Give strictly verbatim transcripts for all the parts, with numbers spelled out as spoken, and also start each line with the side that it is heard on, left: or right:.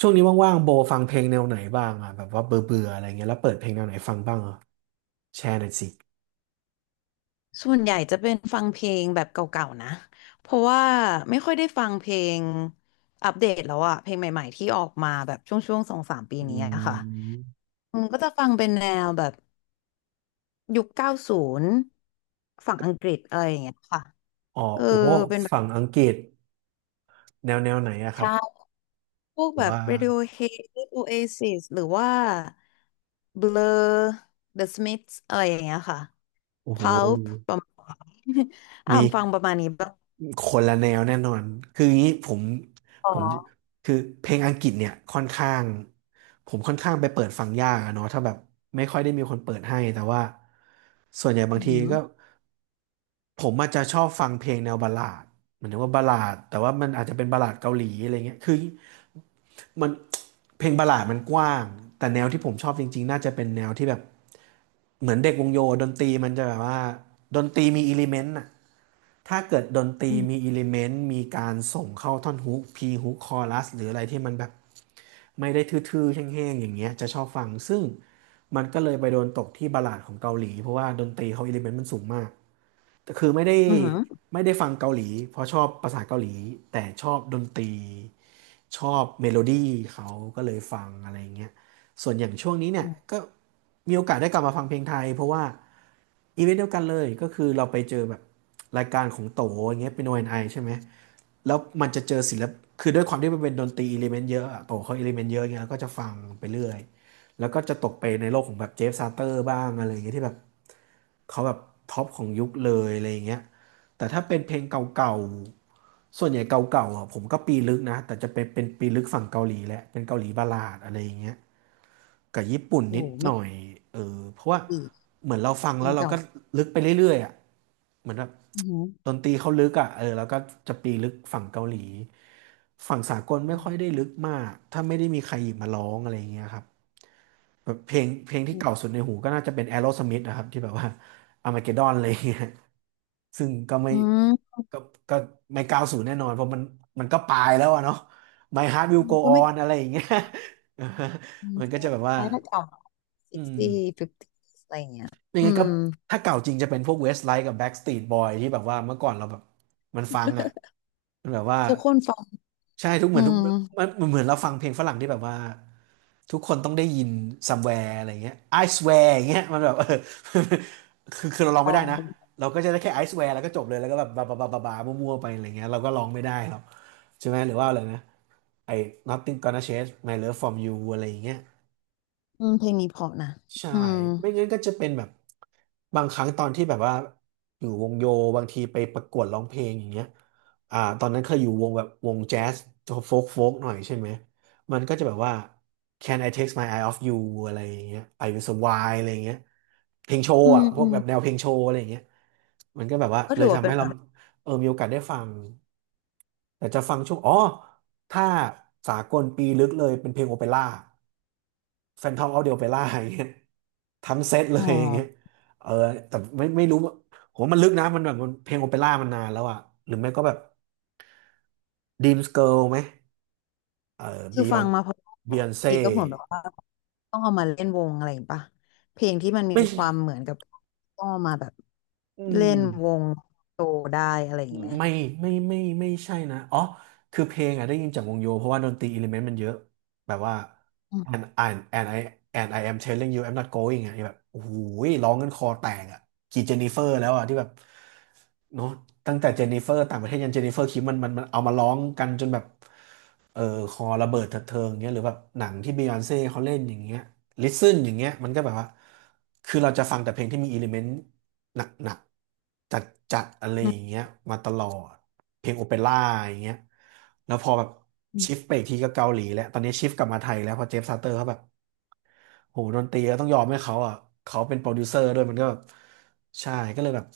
right: ช่วงนี้ว่างๆโบฟังเพลงแนวไหนบ้างอ่ะแบบว่าเบื่อเบื่ออะไรเงี้ยแล้วเปิดเพลงแนวไหนฟังบ้างอ่ะแชร์หน่อยสิ
left: ส่วนใหญ่จะเป็นฟังเพลงแบบเก่าๆนะ เพราะว่าไม่ค่อยได้ฟังเพลงอัปเดตแล้วอะเพลงใหม่ๆที่ออกมาแบบช่วงๆสองสามปี
right: อื
left: นี้อะค่ะ
right: ม
left: อืมก็จะฟังเป็นแนวแบบยุคเก้าศูนย์ฝั่งอังกฤษอะไรอย่างเงี้ยค่ะ
right: อ๋อ
left: เออ
right: โอ้
left: เป็นแบบ
right: ฝั่งอังกฤษแนวแนวไหนอะครับ
left: ใช่พวก
right: แบ
left: แบ
right: บ
left: บ
right: ว่า
left: Radiohead Oasis หรือว่า Blur The Smiths อะไรอย่างเงี้ยค่ะ
right: โอ้โห
left: Pulp ประมาณ อ่า
right: มี
left: มฟังประมาณนี้บ้าง
right: คนละแนวแน่นอนคืออย่างนี้ผม
left: อ๋อ
right: ผมคือเพลงอังกฤษเนี่ยค่อนข้างผมค่อนข้างไปเปิดฟังยากอะเนาะถ้าแบบไม่ค่อยได้มีคนเปิดให้แต่ว่าส่วนใหญ่บา
left: อื
right: ง
left: อ
right: ที
left: หือ
right: ก็ ผมอาจจะชอบฟังเพลงแนวบัลลาดหมายถึงว่าบัลลาดแต่ว่ามันอาจจะเป็นบัลลาดเกาหลีอะไรเงี้ยคือมันเพลงบัลลาดมันกว้างแต่แนวที่ผมชอบจริงๆน่าจะเป็นแนวที่แบบเหมือนเด็กวงโยดนตรีมันจะแบบว่าดนตรีมีอิเลเมนต์อะถ้าเกิดดนตรี
left: อื
right: มี
left: ม
right: อิเลเมนต์มีการส่งเข้าท่อนฮุกพีฮุกคอรัสหรืออะไรที่มันแบบไม่ได้ทื่อๆแห้งๆอย่างเงี้ยจะชอบฟังซึ่งมันก็เลยไปโดนตกที่บัลลาดของเกาหลีเพราะว่าดนตรีเขาอิเลเมนต์มันสูงมาก แต่คือไม่ได้
left: อือหื
right: ไม่ได้ฟังเกาหลีเพราะชอบภาษาเกาหลีแต่ชอบดนตรีชอบเมโลดี้เขาก็เลยฟังอะไรเงี้ยส่วนอย่างช่วงนี้เนี่ย
left: อ
right: ก็มีโอกาสได้กลับมาฟังเพลงไทยเพราะว่าอีเวนต์เดียวกันเลยก็คือเราไปเจอแบบรายการของโตอย่างเงี้ยเป็น โอ แอนด์ ไอ ใช่ไหมแล้วมันจะเจอศิลปคือด้วยความที่มันเป็นดนตรีอิเลเมนต์เยอะอะโตเขาอิเลเมนต์เยอะเงี้ยแล้วก็จะฟังไปเรื่อยแล้วก็จะตกไปในโลกของแบบเจฟซาเตอร์บ้างอะไรเงี้ยที่แบบ เขาแบบท็อปของยุคเลยอะไรอย่างเงี้ยแต่ถ้าเป็นเพลงเก่าๆส่วนใหญ่เก่าๆอ่ะผมก็ปีลึกนะแต่จะเป็นเป็นปีลึกฝั่งเกาหลีแหละเป็นเกาหลีบัลลาดอะไรอย่างเงี้ยกับญี่ปุ่น
left: โอ้
right: นิด
left: โห
right: ห
left: ไม่
right: น่อยเออเพราะว่า
left: ดี
right: เหมือนเราฟัง
left: จริ
right: แล้
left: ง
right: วเรา
left: เก่า
right: ก็ลึกไปเรื่อยๆอ่ะเหมือนแบบ
left: อือหือ
right: ดนตรีเขาลึกอ่ะเออแล้วก็จะปีลึกฝั่งเกาหลีฝั่งสากลไม่ค่อยได้ลึกมากถ้าไม่ได้มีใครหยิบมาร้องอะไรอย่างเงี้ยครับแบบเพลงเพลงที่เก่าสุดในหูก็น่าจะเป็น Aerosmith นะครับที่แบบว่า Armageddon อะไรอย่างเงี้ยซึ่งก็ไม่
left: อืม
right: ก็ก็ไม่ก้าวสู่แน่นอนเพราะมันมันก็ปลายแล้วอะเนาะ My Heart Will Go
left: ก็ไม่
right: On อะไรอย่างเงี้ย
left: อืม
right: มันก็
left: ใช่
right: จะแบบว่า
left: ถ้าเก่า
right: อืม
left: sixty fifty อะไรอย่างเงี้ย
right: ยัง
left: อื
right: ไงก็
left: ม
right: ถ้าเก่าจริงจะเป็นพวกเวสไลท์กับแบ็กสตรีทบอยที่แบบว่าเมื่อก่อนเราแบบมันฟังอ่ะมันแบบว่า
left: ทุกคนฟัง
right: ใช่ทุกเห
left: อื
right: มือนทุก
left: ม
right: มันมันเหมือนเราฟังเพลงฝรั่งที่แบบว่าทุกคนต้องได้ยิน somewhere อะไรเงี้ย I swear อย่างเงี้ยมันแบบเออ คือคือเราลอง
left: ฟั
right: ไม่ได้
left: ง
right: นะเราก็จะได้แค่ I swear แล้วก็จบเลยแล้วก็แบบบาบาบาบาบามั่วๆไปอะไรเงี้ยเราก็ร้องไม่ได้หรอกใช่ไหมหรือว่าอะไรนะไอ้ Nothing gonna change my love from you อะไรอย่างเงี้ย
left: อืมเพลงนี้เพราะนะ
right: ใช่
left: อืม
right: ไม่งั้นก็จะเป็นแบบ บางครั้งตอนที่แบบว่าอยู่วงโยบางทีไปประกวดร้องเพลงอย่างเงี้ยอ่าตอนนั้นเคยอยู่วงแบบวงแจ๊สโฟกโฟกหน่อยใช่ไหม มันก็จะแบบว่า Can I take my eye off you อะไรอย่างเงี้ย I will survive อะไรอย่างเงี้ยเพลงโช
left: อื
right: ว์
left: ม
right: อ่ะพ
left: อื
right: วก
left: ม
right: แบบแนวเพลงโชว์อะไรอย่างเงี้ยมันก็แบบว่า
left: ก็
right: เล
left: ถื
right: ย
left: อว่า
right: ทำ
left: เป็น
right: ให้
left: แบ
right: เรา
left: บ
right: เออมีโอกาสได้ฟังแต่จะฟังช่วงอ๋อถ้าสากลปีลึกเลยเป็นเพลงโอเปร่า Phantom of the Opera อย่างเงี้ย ทั้งเซตเล
left: อ๋อ
right: ย อย่างเงี้ยเออแต่ไม่ไม่รู้ว่าโมมันลึกนะมันแบบมันเพลงโอเปร่ามันนานแล้วอะหรือไม่ก็แบบ Dreams Girl ไหมเออ
left: คือฟัง
right: Beyond
left: มาเพราะว่า
right: Beyonce
left: ทีก็เหมือนแบบว่าต้องเอามาเล่นวงอะไรอย่างงี้ป่ะเพลงที่มันมี
right: ไม่
left: ค
right: ใช่
left: วามเหมือนกับต้องเอามาแบบ
right: อื
left: เล่
right: ม
left: นวงโตได้อะไรอย่างงี้ไหม
right: ไม่ไม่ไม่ไม่ใช่นะอ๋อคือเพลงอ่ะได้ยินจากวงโยเพราะว่าดนตรีอิเลเมนต์มันเยอะแบบว่า
left: อืม
right: and and and I and I am telling you I'm not going อ่ะแบบโอ้โหร้องกันคอแตกอ่ะกี่เจนนิเฟอร์แล้วอ่ะที่แบบเนาะตั้งแต่เจนนิเฟอร์ต่างประเทศยันเจนนิเฟอร์คิมมันมันมันเอามาร้องกันจนแบบเออคอระเบิดเถิดเทิงเงี้ยหรือแบบหนังที่บียอนเซ่เขาเล่นอย่างเงี้ย listen อย่างเงี้ยมันก็แบบว่าคือเราจะฟังแต่เพลงที่มีอิเลเมนต์ หนักๆจัดๆอะไร
left: อื
right: อ
left: ม
right: ย่างเงี้ยมาตลอดเพลงโอเปร่าอย่างเงี้ยแล้วพอแบบ
left: อื
right: ชิฟ
left: ม
right: ไปอีกทีก็เกาหลีแล้วตอนนี้ชิฟกลับมาไทยแล้วเพอเจฟซาเตอร์เขาแบบโหดนตรีก็ต้องยอมให้เขาอ่ะเขาเป็นโปรดิวเซอร์ด้วยมันก็แบบใช่ก็เลยแบบ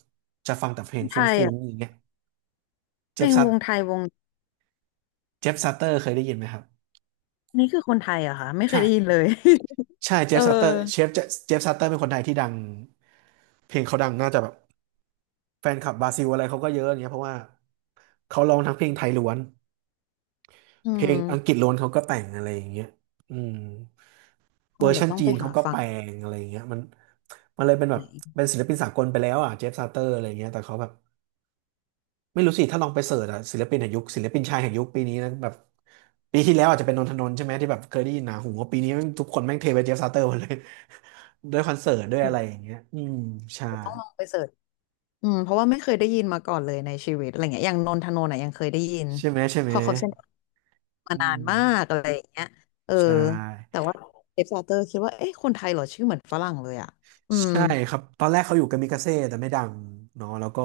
right: จะฟังแต่เพลง
left: ไท
right: ฟ
left: ย
right: ุ้ง
left: อ่ะ
right: ๆอย่างเงี้ยเจ
left: เพล
right: ฟ
left: ง
right: ซา
left: วงไทยวง
right: เจฟซาเตอร์เคยได้ยินไหมครับ
left: อันนี่คือคนไทยเหรอะค่ะไม่เคย
right: ใช่
left: ได้ยินเลย
right: ใช่ เจ
left: เออ
right: ฟซัตเตอร์เชฟเจฟซัตเตอร์เป็นคนไทยที่ดังเพลงเขาดังน่าจะแบบแฟนคลับบราซิลอะไรเขาก็เยอะอย่างเงี้ยเพราะว่าเขาร้องทั้งเพลงไทยล้วน
left: อื
right: เพลงอังกฤ
left: ม
right: ษล้วนเขาก็แต่งอะไรอย่างเงี้ยอืม
left: อื
right: เวอ
left: ม
right: ร์
left: เดี๋
right: ชั
left: ยว
right: น
left: ต้อง
right: จี
left: ไป
right: นเขา
left: หา
right: ก็
left: ฟั
right: แป
left: ง
right: ลงอะไรอย่างเงี้ยมันมันเลยเป็นแบ
left: ไห
right: บ
left: น
right: เป็นศิลปินสากลไปแล้วอ่ะเจฟซาเตอร์อะไรอย่างเงี้ยแต่เขาแบบไม่รู้สิถ้าลองไปเสิร์ชอ่ะศิลปินแห่งยุคศิลปินชายแห่งยุคปีนี้นะแบบปีที่แล้วอาจจะเป็นนนทนนท์ใช่ไหมที่แบบเคยได้ยินหนาหูว่าปีนี้แม่งทุกคนแม่งเทไปเจฟซาเตอร์หมดเลย ด้วยคอนเสิร์ตด้วย
left: อื
right: อะไรอ
left: ม
right: ย่างเงี้ยอืมใช่
left: เดี๋ยวต้องลองไปเสิร์ชอืมเพราะว่าไม่เคยได้ยินมาก่อนเลยในชีวิตอะไรเงี้ยอย่างนนทนนท์อ่ะยังเคยได้ยิน
right: ใช่ไหมใช่
left: พ
right: ไหม
left: อเขาเซ็นมา
right: อื
left: นาน
right: ม
left: มากอะไรอย่างเงี้ยเออ
right: ใช่
left: แต่ว่าเอฟซาเตอร์คิดว่าเอ๊ะคนไทยเหรอชื่อเหมือนฝรั่งเลยอะอืม
right: ใช่ครับตอนแรกเขาอยู่กามิกาเซ่แต่ไม่ดังเนาะแล้วก็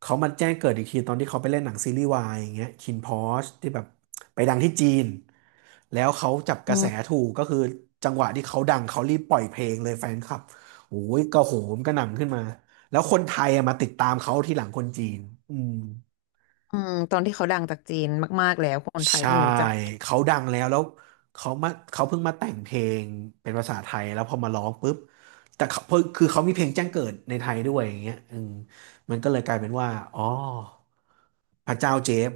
right: เขามาแจ้งเกิดอีกทีตอนที่เขาไปเล่นหนังซีรีส์วายอย่างเงี้ยคินพอชที่แบบไปดังที่จีนแล้วเขาจับก
left: อื
right: ระแส
left: ม
right: ถูกก็คือจังหวะที่เขาดังเขารีบปล่อยเพลงเลยแฟนคลับโอ้ยกระโหมกระหน่ำขึ้นมาแล้วคนไทยอะมาติดตามเขาทีหลังคนจีนอืม
left: อืมตอนที่เขาดังจากจีนมากๆแล้วคนไทย
right: ใช่
left: เพิ่งรู้จัก
right: เขาดังแล้วแล้วเขามาเขาเพิ่งมาแต่งเพลงเป็นภาษาไทยแล้วพอมาร้องปุ๊บแต่เขาเพิ่งคือเขามีเพลงแจ้งเกิดในไทยด้วยอย่างเงี้ยอืมมันก็เลยกลายเป็นว่าอ๋อพระเจ้าเจฟ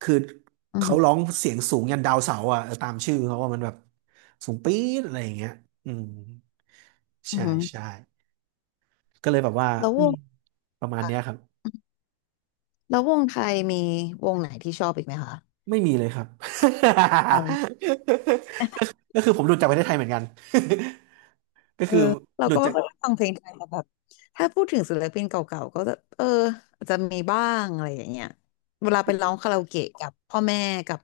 right: คือ
left: อื
right: เขาร้อ
left: ม
right: งเสียงสูงยันดาวเสาร์อ่ะเออตามชื่อเขาว่ามันแบบสูงปี๊ดอะไรอย่างเงี้ยอืม
left: ออือ
right: ใช่
left: หือ
right: ใช่ก็เลยแบบว่า
left: แล้ว
right: อื
left: ว
right: ม
left: ง
right: ประมาณเนี้ยค
left: ค่ะ
right: รับ
left: แล้ววงไทยมีวงไหนที่ชอบอีกไหมคะ
right: ไม่มีเลยครับ ก็คือผมหลุดจากประเทศไทยเหมือนกัน ก็
left: เออ
right: คือ
left: เรา
right: หลุ
left: ก็
right: ด
left: ไม่
right: จาก
left: ค่อยได้ฟังเพลงไทยแต่แบบถ้าพูดถึงศิลปินเก่าๆก็จะเอออาจจะมีบ้างอะไรอย่างเงี้ยเวลาไปร้องคาราโอเกะกับพ่อแม่กับ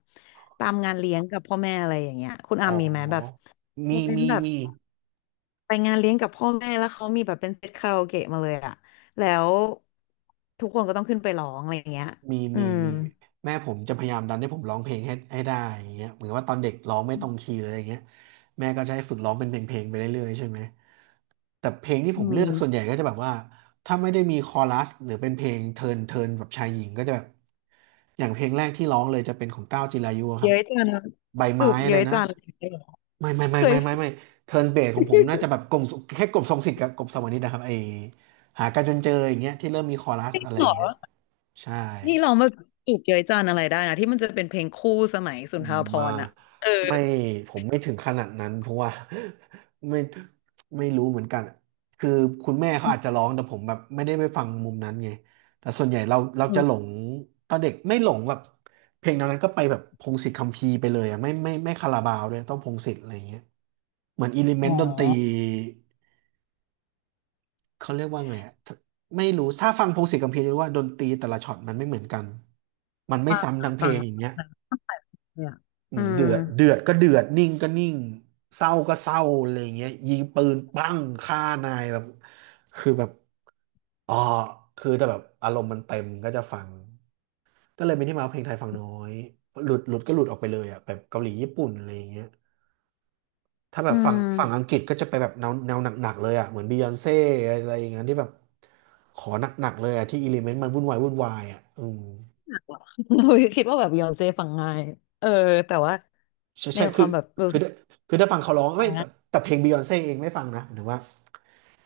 left: ตามงานเลี้ยงกับพ่อแม่อะไรอย่างเงี้ยคุณ
right: อ๋
left: อา
right: อ
left: มมีไหมแบบโม
right: มี
left: เมนต์
right: มี
left: แบบ
right: มี
left: ไปงานเลี้ยงกับพ่อแม่แล้วเขามีแบบเป็นเซตคาราโอเกะมาเลยอะแล้วทุกคนก็ต้องขึ้นไปร้องอะไรอย่างเงี้ย
right: มี
left: อื
right: มี
left: ม
right: มีแม่ผมจะพยายามดันให้ผมร้องเพลงให้ให้ได้อย่างเงี้ยเหมือนว่าตอนเด็กร้องไม่ตรงคีย์เลยอะไรเงี้ยแม่ก็จะให้ฝึกร้องเป็นเพลงเพลงไปเรื่อยๆใช่ไหมแต่เพลงที่ผ
left: อื
right: มเลือกส่วนให
left: ม
right: ญ่ก็จะแบบว่าถ้าไม่ได้มีคอรัสหรือเป็นเพลงเทินเทินแบบชายหญิงก็จะแบบอย่างเพลงแรกที่ร้องเลยจะเป็นของก้าวจิรายุอะครั
left: เย้
right: บ
left: ยจัง
right: ใบ
left: จู
right: ไม้
left: บ
right: อะ
left: เย้
right: ไร
left: ย
right: นะ
left: จัง
right: ไม่ไม่ไม่
left: เค
right: ไม่ไม่ไม่
left: ย
right: เทิร์นเบสของผมน่าจะแบบกลมแค่กลมทรงสิทธิ์กับกลมสวรรค์นิชนะครับไอหากันจนเจออย่างเงี้ยที่เริ่มมีคอรัสอะไร
left: หร
right: อย่า
left: อ
right: งเงี้ยใช่
left: นี่รองมาจีบเย้ยจันอะไรได้นะที่มันจะเป็นเพลงคู่สมัยสุ
right: อื
left: นท
right: ม
left: รภ
right: มา
left: รณ์อ่ะเออ
right: ไม่ผมไม่ถึงขนาดนั้นเพราะว่า ไม่ไม่รู้เหมือนกันคือคุณแม่เขาอาจจะร้องแต่ผมแบบไม่ได้ไปฟังมุมนั้นไงแต่ส่วนใหญ่เราเรา
left: อื
right: จะหล
left: ม
right: งตอนเด็กไม่หลงแบบเพลงแนวนั้นก็ไปแบบพงษ์สิทธิ์คัมภีร์ไปเลยอ่ะไม่ไม่ไม่คาราบาวด้วยต้องพงษ์สิทธิ์อะไรอย่างเงี้ยเหมือนอิเลเม
left: อ๋อ
right: นต์ดนตรีเขาเรียกว่าไงอะไม่รู้ถ้าฟังพงษ์สิทธิ์คัมภีร์จะรู้ว่าดนตรีแต่ละช็อตมันไม่เหมือนกันมันไม่
left: ฟัง
right: ซ้ำ
left: อะ
right: ทั้งเพ
left: ฟั
right: ล
left: ง
right: งอย่างเงี้ย
left: อะเนี่ยอ่ะ
right: อื
left: อื
right: มเดื
left: ม
right: อดเดือดก็เดือด นิ่งก็นิ่งเศร้าก็เศร้าอะไรอย่างเงี้ยยิงปืนปั้งฆ่านายแบบคือแบบอ๋อคือแต่แบบอารมณ์มันเต็มก็จะฟัง ก็เลยเป็นที่มาว่าเพลงไทยฟังน้อย หลุดหลุดก็หลุดออกไปเลยอ่ะแบบเกาหลีญี่ปุ่นอะไรอย่างเงี้ยถ้าแบ
left: อื
right: บฝั่ง
left: ม
right: ฝั่งอังกฤษก็จะไปแบบแนวแนวหนักๆเลยอ่ะเหมือนบียอนเซ่อะไรอย่างเงี้ยที่แบบขอหนักๆเลยอ่ะที่อิเลเมนต์มันวุ่นวายวุ่นวายอ่ะอืม
left: อุ๊ยคิดว่าแบบยอนเซ่ฟังง่ายเออแต่ว่า
right: ใช่
left: ใน
right: ใช่
left: ค
right: คือ
left: วามแบบรู้
right: คือ
left: สึก
right: คือถ้าฟังเขาร้อง
left: ฟั
right: ไม่
left: ง
right: แต่
left: ง่าย
right: แต่เพลงบิยอนเซ่เองไม่ฟังนะหรือว่า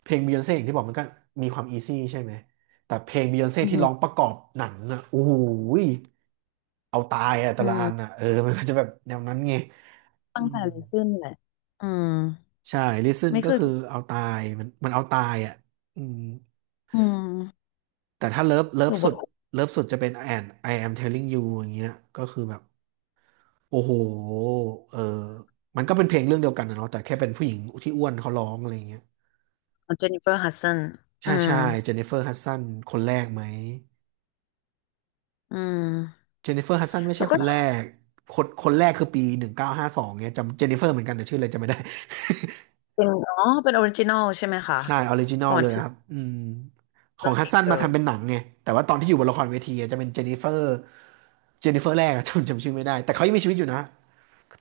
right: เพลงบิยอนเซ่อย่างที่บอกมันก็มีความอีซี่ใช่ไหมแต่เพลงบิยอนเซ่
left: อื
right: ที่ร้องป
left: ม
right: ระกอบหนังอ่ะโอ้โหยเอาตายอ่ะแต่
left: อื
right: ละอันอ่ะ
left: ม
right: เออ มันก็จะแบบแนวนั้นไงอื
left: ตั้ง
right: ม
left: แต่ลิซึนแหละอืม
right: ใช่ listen
left: ไม่
right: ก็
left: เคย
right: คือเอาตายมันมันเอาตายอ่ะอืม
left: อืม
right: แต่ถ้าเลิฟเลิ
left: ห
right: ฟ
left: รือ
right: สุ
left: ว่า
right: ดเลิฟสุดจะเป็น and I am telling you อย่างเงี้ยก็คือแบบ โอ้โหเออมันก็เป็นเพลงเรื่องเดียวกันนะเนาะแต่แค่เป็นผู้หญิงที่อ้วนเขาร้องอะไรเงี้ย
left: เจนนิเฟอร์ฮัดสันอื
right: ใช่
left: ม
right: ใช่เจนนิเฟอร์ฮัดสันคนแรกไหม
left: อืม
right: เจนนิเฟอร์ฮัดสันไม่
left: แล้
right: ใช่
left: ว
right: ค
left: ก็
right: นแรก คนคนแรกคือปีหนึ่งเก้าห้าสองเนี่ยจำเจนนิเฟอร์เหมือนกันแต่ชื่ออะไรจำไม่ได้
left: เป็นอ๋อเป็นออริจินอลใช่ไหมคะ
right: ใช่ออริจินอล
left: ก่อน
right: เลย
left: ที่
right: ครับอืมขอ
left: เรื่
right: ง
left: อง
right: ฮัด
left: Mean
right: สันมาทำเป็
left: Girls
right: นหนังไงแต่ว่าตอนที่อยู่บนละครเวทีอะจะเป็นเจนนิเฟอร์เจนนิเฟอร์แรกอะ จำจำชื่อไม่ได้ แต่เขายังมีชีวิตอยู่นะ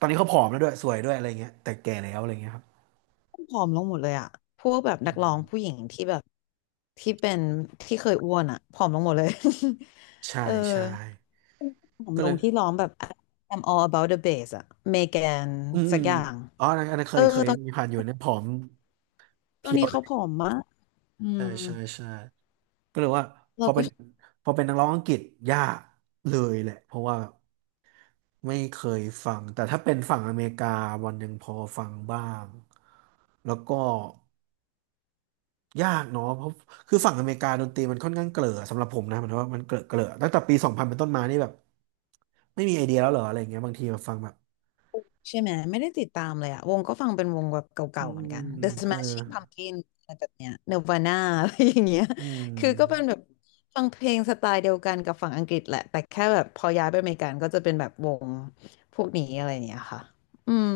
right: ตอนนี้เขาผอมแล้วด้วยสวยด้วยอะไรเงี้ยแต่แก่แล้วอะไรเงี้ยครับ
left: ผอมลงหมดเลยอะพวกแบบนักร้องผู้หญิงที่แบบที่เป็นที่เคยอ้วนอะผอมลงหมดเลย
right: ใช่
left: เออ
right: ใช่
left: ผอม
right: ก็
left: ล
right: เล
left: ง
right: ย
left: ที่ร้องแบบ I'm all about the bass อะเมแกน
right: อืมอื
left: สัก
right: ม
left: อย่าง
right: อ๋ออันนั้นอันนั้นเค
left: เออ
right: ยเคย
left: ตอน
right: มีผ่านอยู่เนี่ยผอมเพ
left: ตอ
right: รี
left: น
right: ยว
left: นี้
right: เล
left: เขา
right: ย
left: ผอมมากอื
right: ใช่
left: ม
right: ใช่ใช่ก็เลยว่าพ
left: เรา
right: อ
left: ก็
right: เป็นพอเป็นนักร้องอังกฤษยากเลยแหละเพราะว่าไม่เคยฟังแต่ถ้าเป็นฝั่งอเมริกาวันหนึ่งพอฟังบ้างแล้วก็ยากเนาะเพราะคือฝั่งอเมริกาดนตรีมันค่อนข้างเกลอสำหรับผมนะมันว่ามันเกลอเกลอตั้งแต่ปีสองพันเป็นต้นมานี่แบบไม่มีไอเดียแล้วเหรออะไรอย่างเงี้ยบางทีมาฟังแบบ
left: ใช่ไหมไม่ได้ติดตามเลยอะวงก็ฟังเป็นวงแบบเก
right: อื
left: ่าๆเหมือน
right: ม
left: กัน The
right: ก็เลย
left: Smashing Pumpkins อะไรแบบเนี้ย Nirvana อะไรอย่างเงี้ย
right: อื
left: คือก็เป็น
right: ม
left: แบบฟังเพลงสไตล์เดียวกันกับฝั่งอังกฤษแหละแต่แค่แบบพอย้ายไปอเมริกันก็จะเป็นแบบวงพวกนี้อะไรอย่างเงี้ยค่ะอืม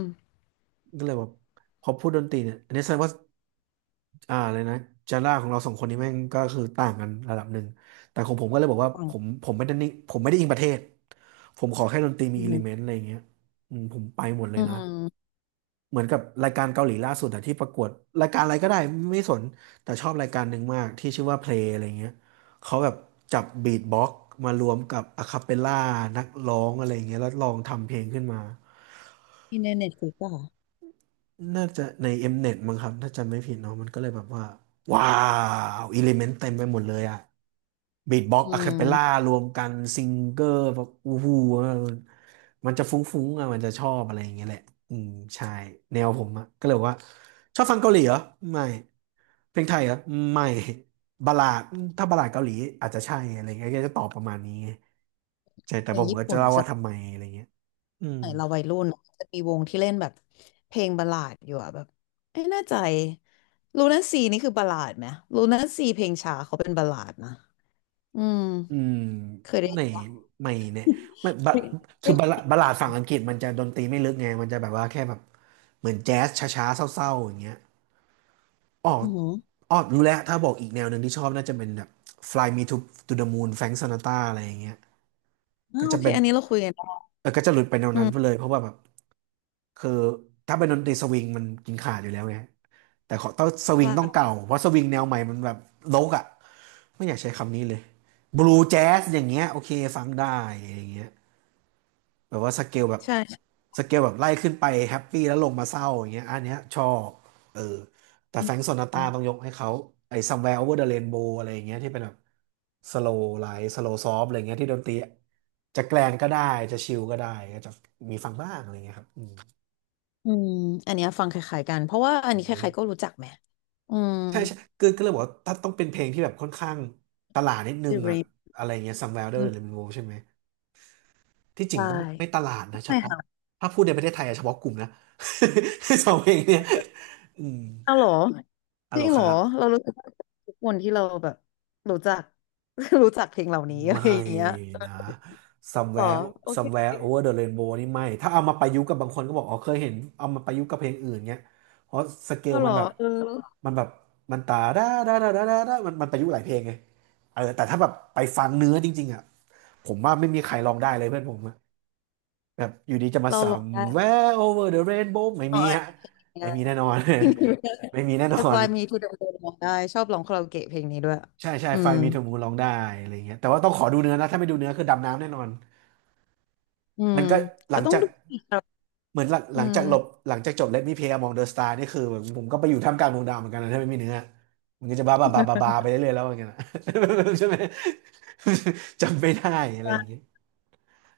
right: ก็เลยแบบพอพูดดนตรีเนี่ยอันนี้แสดงว่าอ่าเลยนะจาร่าของเราสองคนนี้แม่งก็คือต่างกันระดับหนึ่งแต่ของผมก็เลยบอกว่า
left: ฟัง
right: ผมผมไม่ได้นิ่งผมไม่ได้อิงประเทศผมขอแค่ดนตรีมี
left: อื
right: อิเลเมน
left: ม
right: ต์อะไรอย่างเงี้ยอืมผมไปหมดเล
left: อื
right: ยนะ
left: ม
right: เหมือนกับรายการเกาหลีล่าสุดอะที่ประกวดรายการอะไรก็ได้ไม่สนแต่ชอบรายการหนึ่งมากที่ชื่อว่าเพลงอะไรเงี้ยเขาแบบจับบีทบ็อกซ์มารวมกับอะคาเปลล่านักร้องอะไรเงี้ยแล้วลองทำเพลงขึ้นมา
left: ที่ในเน็ตฟลิกซ์อะค่ะ
right: น่าจะใน Mnet มเน็ตมั้งครับถ้าจำไม่ผิดเนาะมันก็เลยแบบว่าว้าวอิเลเมนต์เต็มไปหมดเลยอะบีทบ็อก
left: อื
right: ซ์อะคาเปล่า
left: ม
right: รวมกันซิงเกอร์แบบอู้หูมันจะฟุ้งๆอะมันจะชอบอะไรอย่างเงี้ยแหละอืมใช่แนวผมอะก็เลยบอกว่าชอบฟังเกาหลีเหรอไม่เพลงไทยเหรอไม่บัลลาดถ้าบัลลาดเกาหลีอาจจะใช่อะไรเงี้ยก็จะตอบประมาณนี้ไงใช่แต่
left: เพล
right: ผ
left: ง
right: ม
left: ญี่
right: ก็จะ
left: ปุ่น
right: เล่าว่าทำไมอะไรเงี้ยอืม
left: ไหนเราวัยรุ่นจะมีวงที่เล่นแบบเพลงบัลลาดอยู่อะแบบไม่แน่ใจลูน่าซีนี่คือบัลลาดไหมลูน่าซีเพลงช้าเขาเป็นบัลลาดนะอืม
right: อืม
left: เคยได้ยิ
right: ไม่
left: นปะ
right: ไม่เนี่ยไม่บะ
left: ไม่
right: คื
left: ไม่
right: อบะละบะหลาดฝั่งอังกฤษมันจะดนตรีไม่ลึกไงมันจะแบบว่าแค่แบบเหมือนแจ๊สช้าๆเศร้าๆอย่างเงี้ยอ๋อ
left: อือหือ
right: อ๋อรู้แล้วถ้าบอกอีกแนวหนึ่งที่ชอบน่าจะเป็นแบบ Fly Me to to the Moon Frank Sinatra อะไรอย่างเงี้ย
left: อ่า
right: ก็
left: โอ
right: จะ
left: เค
right: เป็น
left: อันนี้เราคุยกันได้
right: เออก็จะหลุดไปแนว
left: อื
right: นั้นไปเล
left: ม
right: ยเพราะว่าแบบคือถ้าเป็นดนตรีสวิงมันกินขาดอยู่แล้วไงแต่ขอต้องสวิงต้อง
left: ใช่
right: เก่าเพราะสวิงแนวใหม่มันแบบโลกอ่ะไม่อยากใช้คำนี้เลยบลูแจ๊สอย่างเงี้ยโอเคฟังได้อะไรอย่างเงี้ย แบบว่าสเกลแบบ
left: ใช่ใช่
right: สเกลแบบไล่ขึ้นไปแฮปปี้แล้วลงมาเศร้าอย่างเงี้ยอันเนี้ยชอบเออแต่
left: อื
right: แฟร
left: ม
right: งก์โซนาตราต้องยกให้เขาไอ้ Somewhere Over the Rainbow อะไรอย่างเงี้ยที่เป็นแบบสโลว์ไลท์สโลว์ซอฟอะไรเงี้ยที่ดนตรีจะแกลนก็ได้จะชิลก็ได้ก็จะมีฟังบ้างอะไรเงี้ยครับอืม
left: อืมอันเนี้ยฟังคล้ายๆกันเพราะว่าอันนี้ใครๆก็รู้จักไหมอืม
right: ใช่ใช่คือก็เลยบอกว่าถ้าต้องเป็นเพลงที่แบบค่อนข้างตลาดนิดนึง
left: The
right: อะ
left: Rain
right: อะไรเงี้ย Somewhere Over
left: อื
right: the
left: ม
right: Rainbow ใช่ไหม ที่จ
left: ใช
right: ริงก็ไม่ต
left: ่
right: ลาดนะเฉ
left: ไม่
right: พาะ
left: ค่ะ
right: ถ้าพูดในประเทศไทยอะเฉพาะกลุ่มนะ สองเพลงเนี่ยอืม
left: เอ้าเหรอ
right: อะ
left: จ
right: โหล
left: ริง
right: ค
left: เหร
right: รั
left: อ
right: บ
left: เรารู้ ทุกคนที่เราแบบรู้จัก รู้จักเพลงเหล่านี้ อะไร
right: ไม่
left: อย่างเงี้ย
right: นะ
left: หรอ
right: somewhere
left: โอเค
right: somewhere over the rainbow นี่ไม่ถ้าเอามาประยุกต์กับบางคนก็บอกอ๋อเคยเห็นเอามาประยุกต์กับเพลงอื่นเงี้ยเพราะสเกล
left: เราห
right: มั
left: ร
right: น
left: อ
right: แบบ
left: เออ
right: มันแบบมันตาด้าด้าด้าด้าด้ามันมันประยุกต์หลายเพลงไงเออแต่ถ้าแบบไปฟังเนื้อจริงๆอ่ะผมว่าไม่มีใครลองได้เลยเพื่อนผม แบบอยู่ดีจะมา
left: เราลองได้
right: somewhere over the rainbow ไม่
left: ลอ
right: มี
left: งอัน
right: ฮะ
left: นเพ
right: ไม่
left: นะ
right: มีแน่นอน ไม่มีแน่น
left: แต่
right: อน
left: Fly Me to the Moon ลองได้ชอบร้องคาราโอเกะเพลงนี้ด้วย
right: ใช่ใช่
left: อื
right: ไฟ
left: ม
right: มีเทอร์มูลร้องได้อะไรเงี้ยแต่ว่าต้องขอดูเนื้อนะถ้าไม่ดูเนื้อคือดำน้ำแน่นอน
left: อื
right: มั
left: ม
right: นก็หลั
left: ก็
right: ง
left: ต้อง
right: จาก
left: ดูอีกครับ
right: เหมือนหลังห
left: อื
right: ลัง
left: ม
right: จากหลบหลังจากจบ Let Me Play Among the Stars นี่คือแบบผมก็ไปอยู่ท่ามกลางดวงดาวเหมือนกันนะถ้าไม่มีเนื้อมันก็จะบ้าบ้าบ้าบ้าบ้าไปเรื่อยๆแล้วอย่างเงี้ยนะ ใช่ไหม จำไม่ได้อะไรอย่างเงี้
left: อ่ะ
right: ย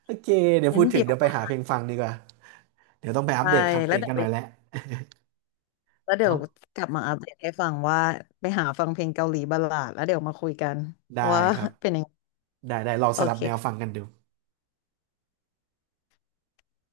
right: โอเคเดี๋ยว
left: งั้
right: พู
left: น
right: ดถึง
left: เดี๋ยว
right: เดี๋ยวไปหาเพลงฟังดีกว่าเดี๋ยวต้องไปอั
left: ไป
right: ปเดตคลังเพ
left: แล้
right: ล
left: ว
right: ง
left: เดี๋ยว
right: กัน
left: ไป
right: หน่อยแล้ว
left: แล้วเดี๋ยว
right: เนาะ
left: กลับมาอัปเดตให้ฟังว่าไปหาฟังเพลงเกาหลีบัลลาดแล้วเดี๋ยวมาคุยกัน
right: ได้
left: ว่า
right: ครับ
left: เป็นยังไง
right: ได้ได้ลอง
left: โอ
right: สลับ
left: เค
right: แนวฟังกันดู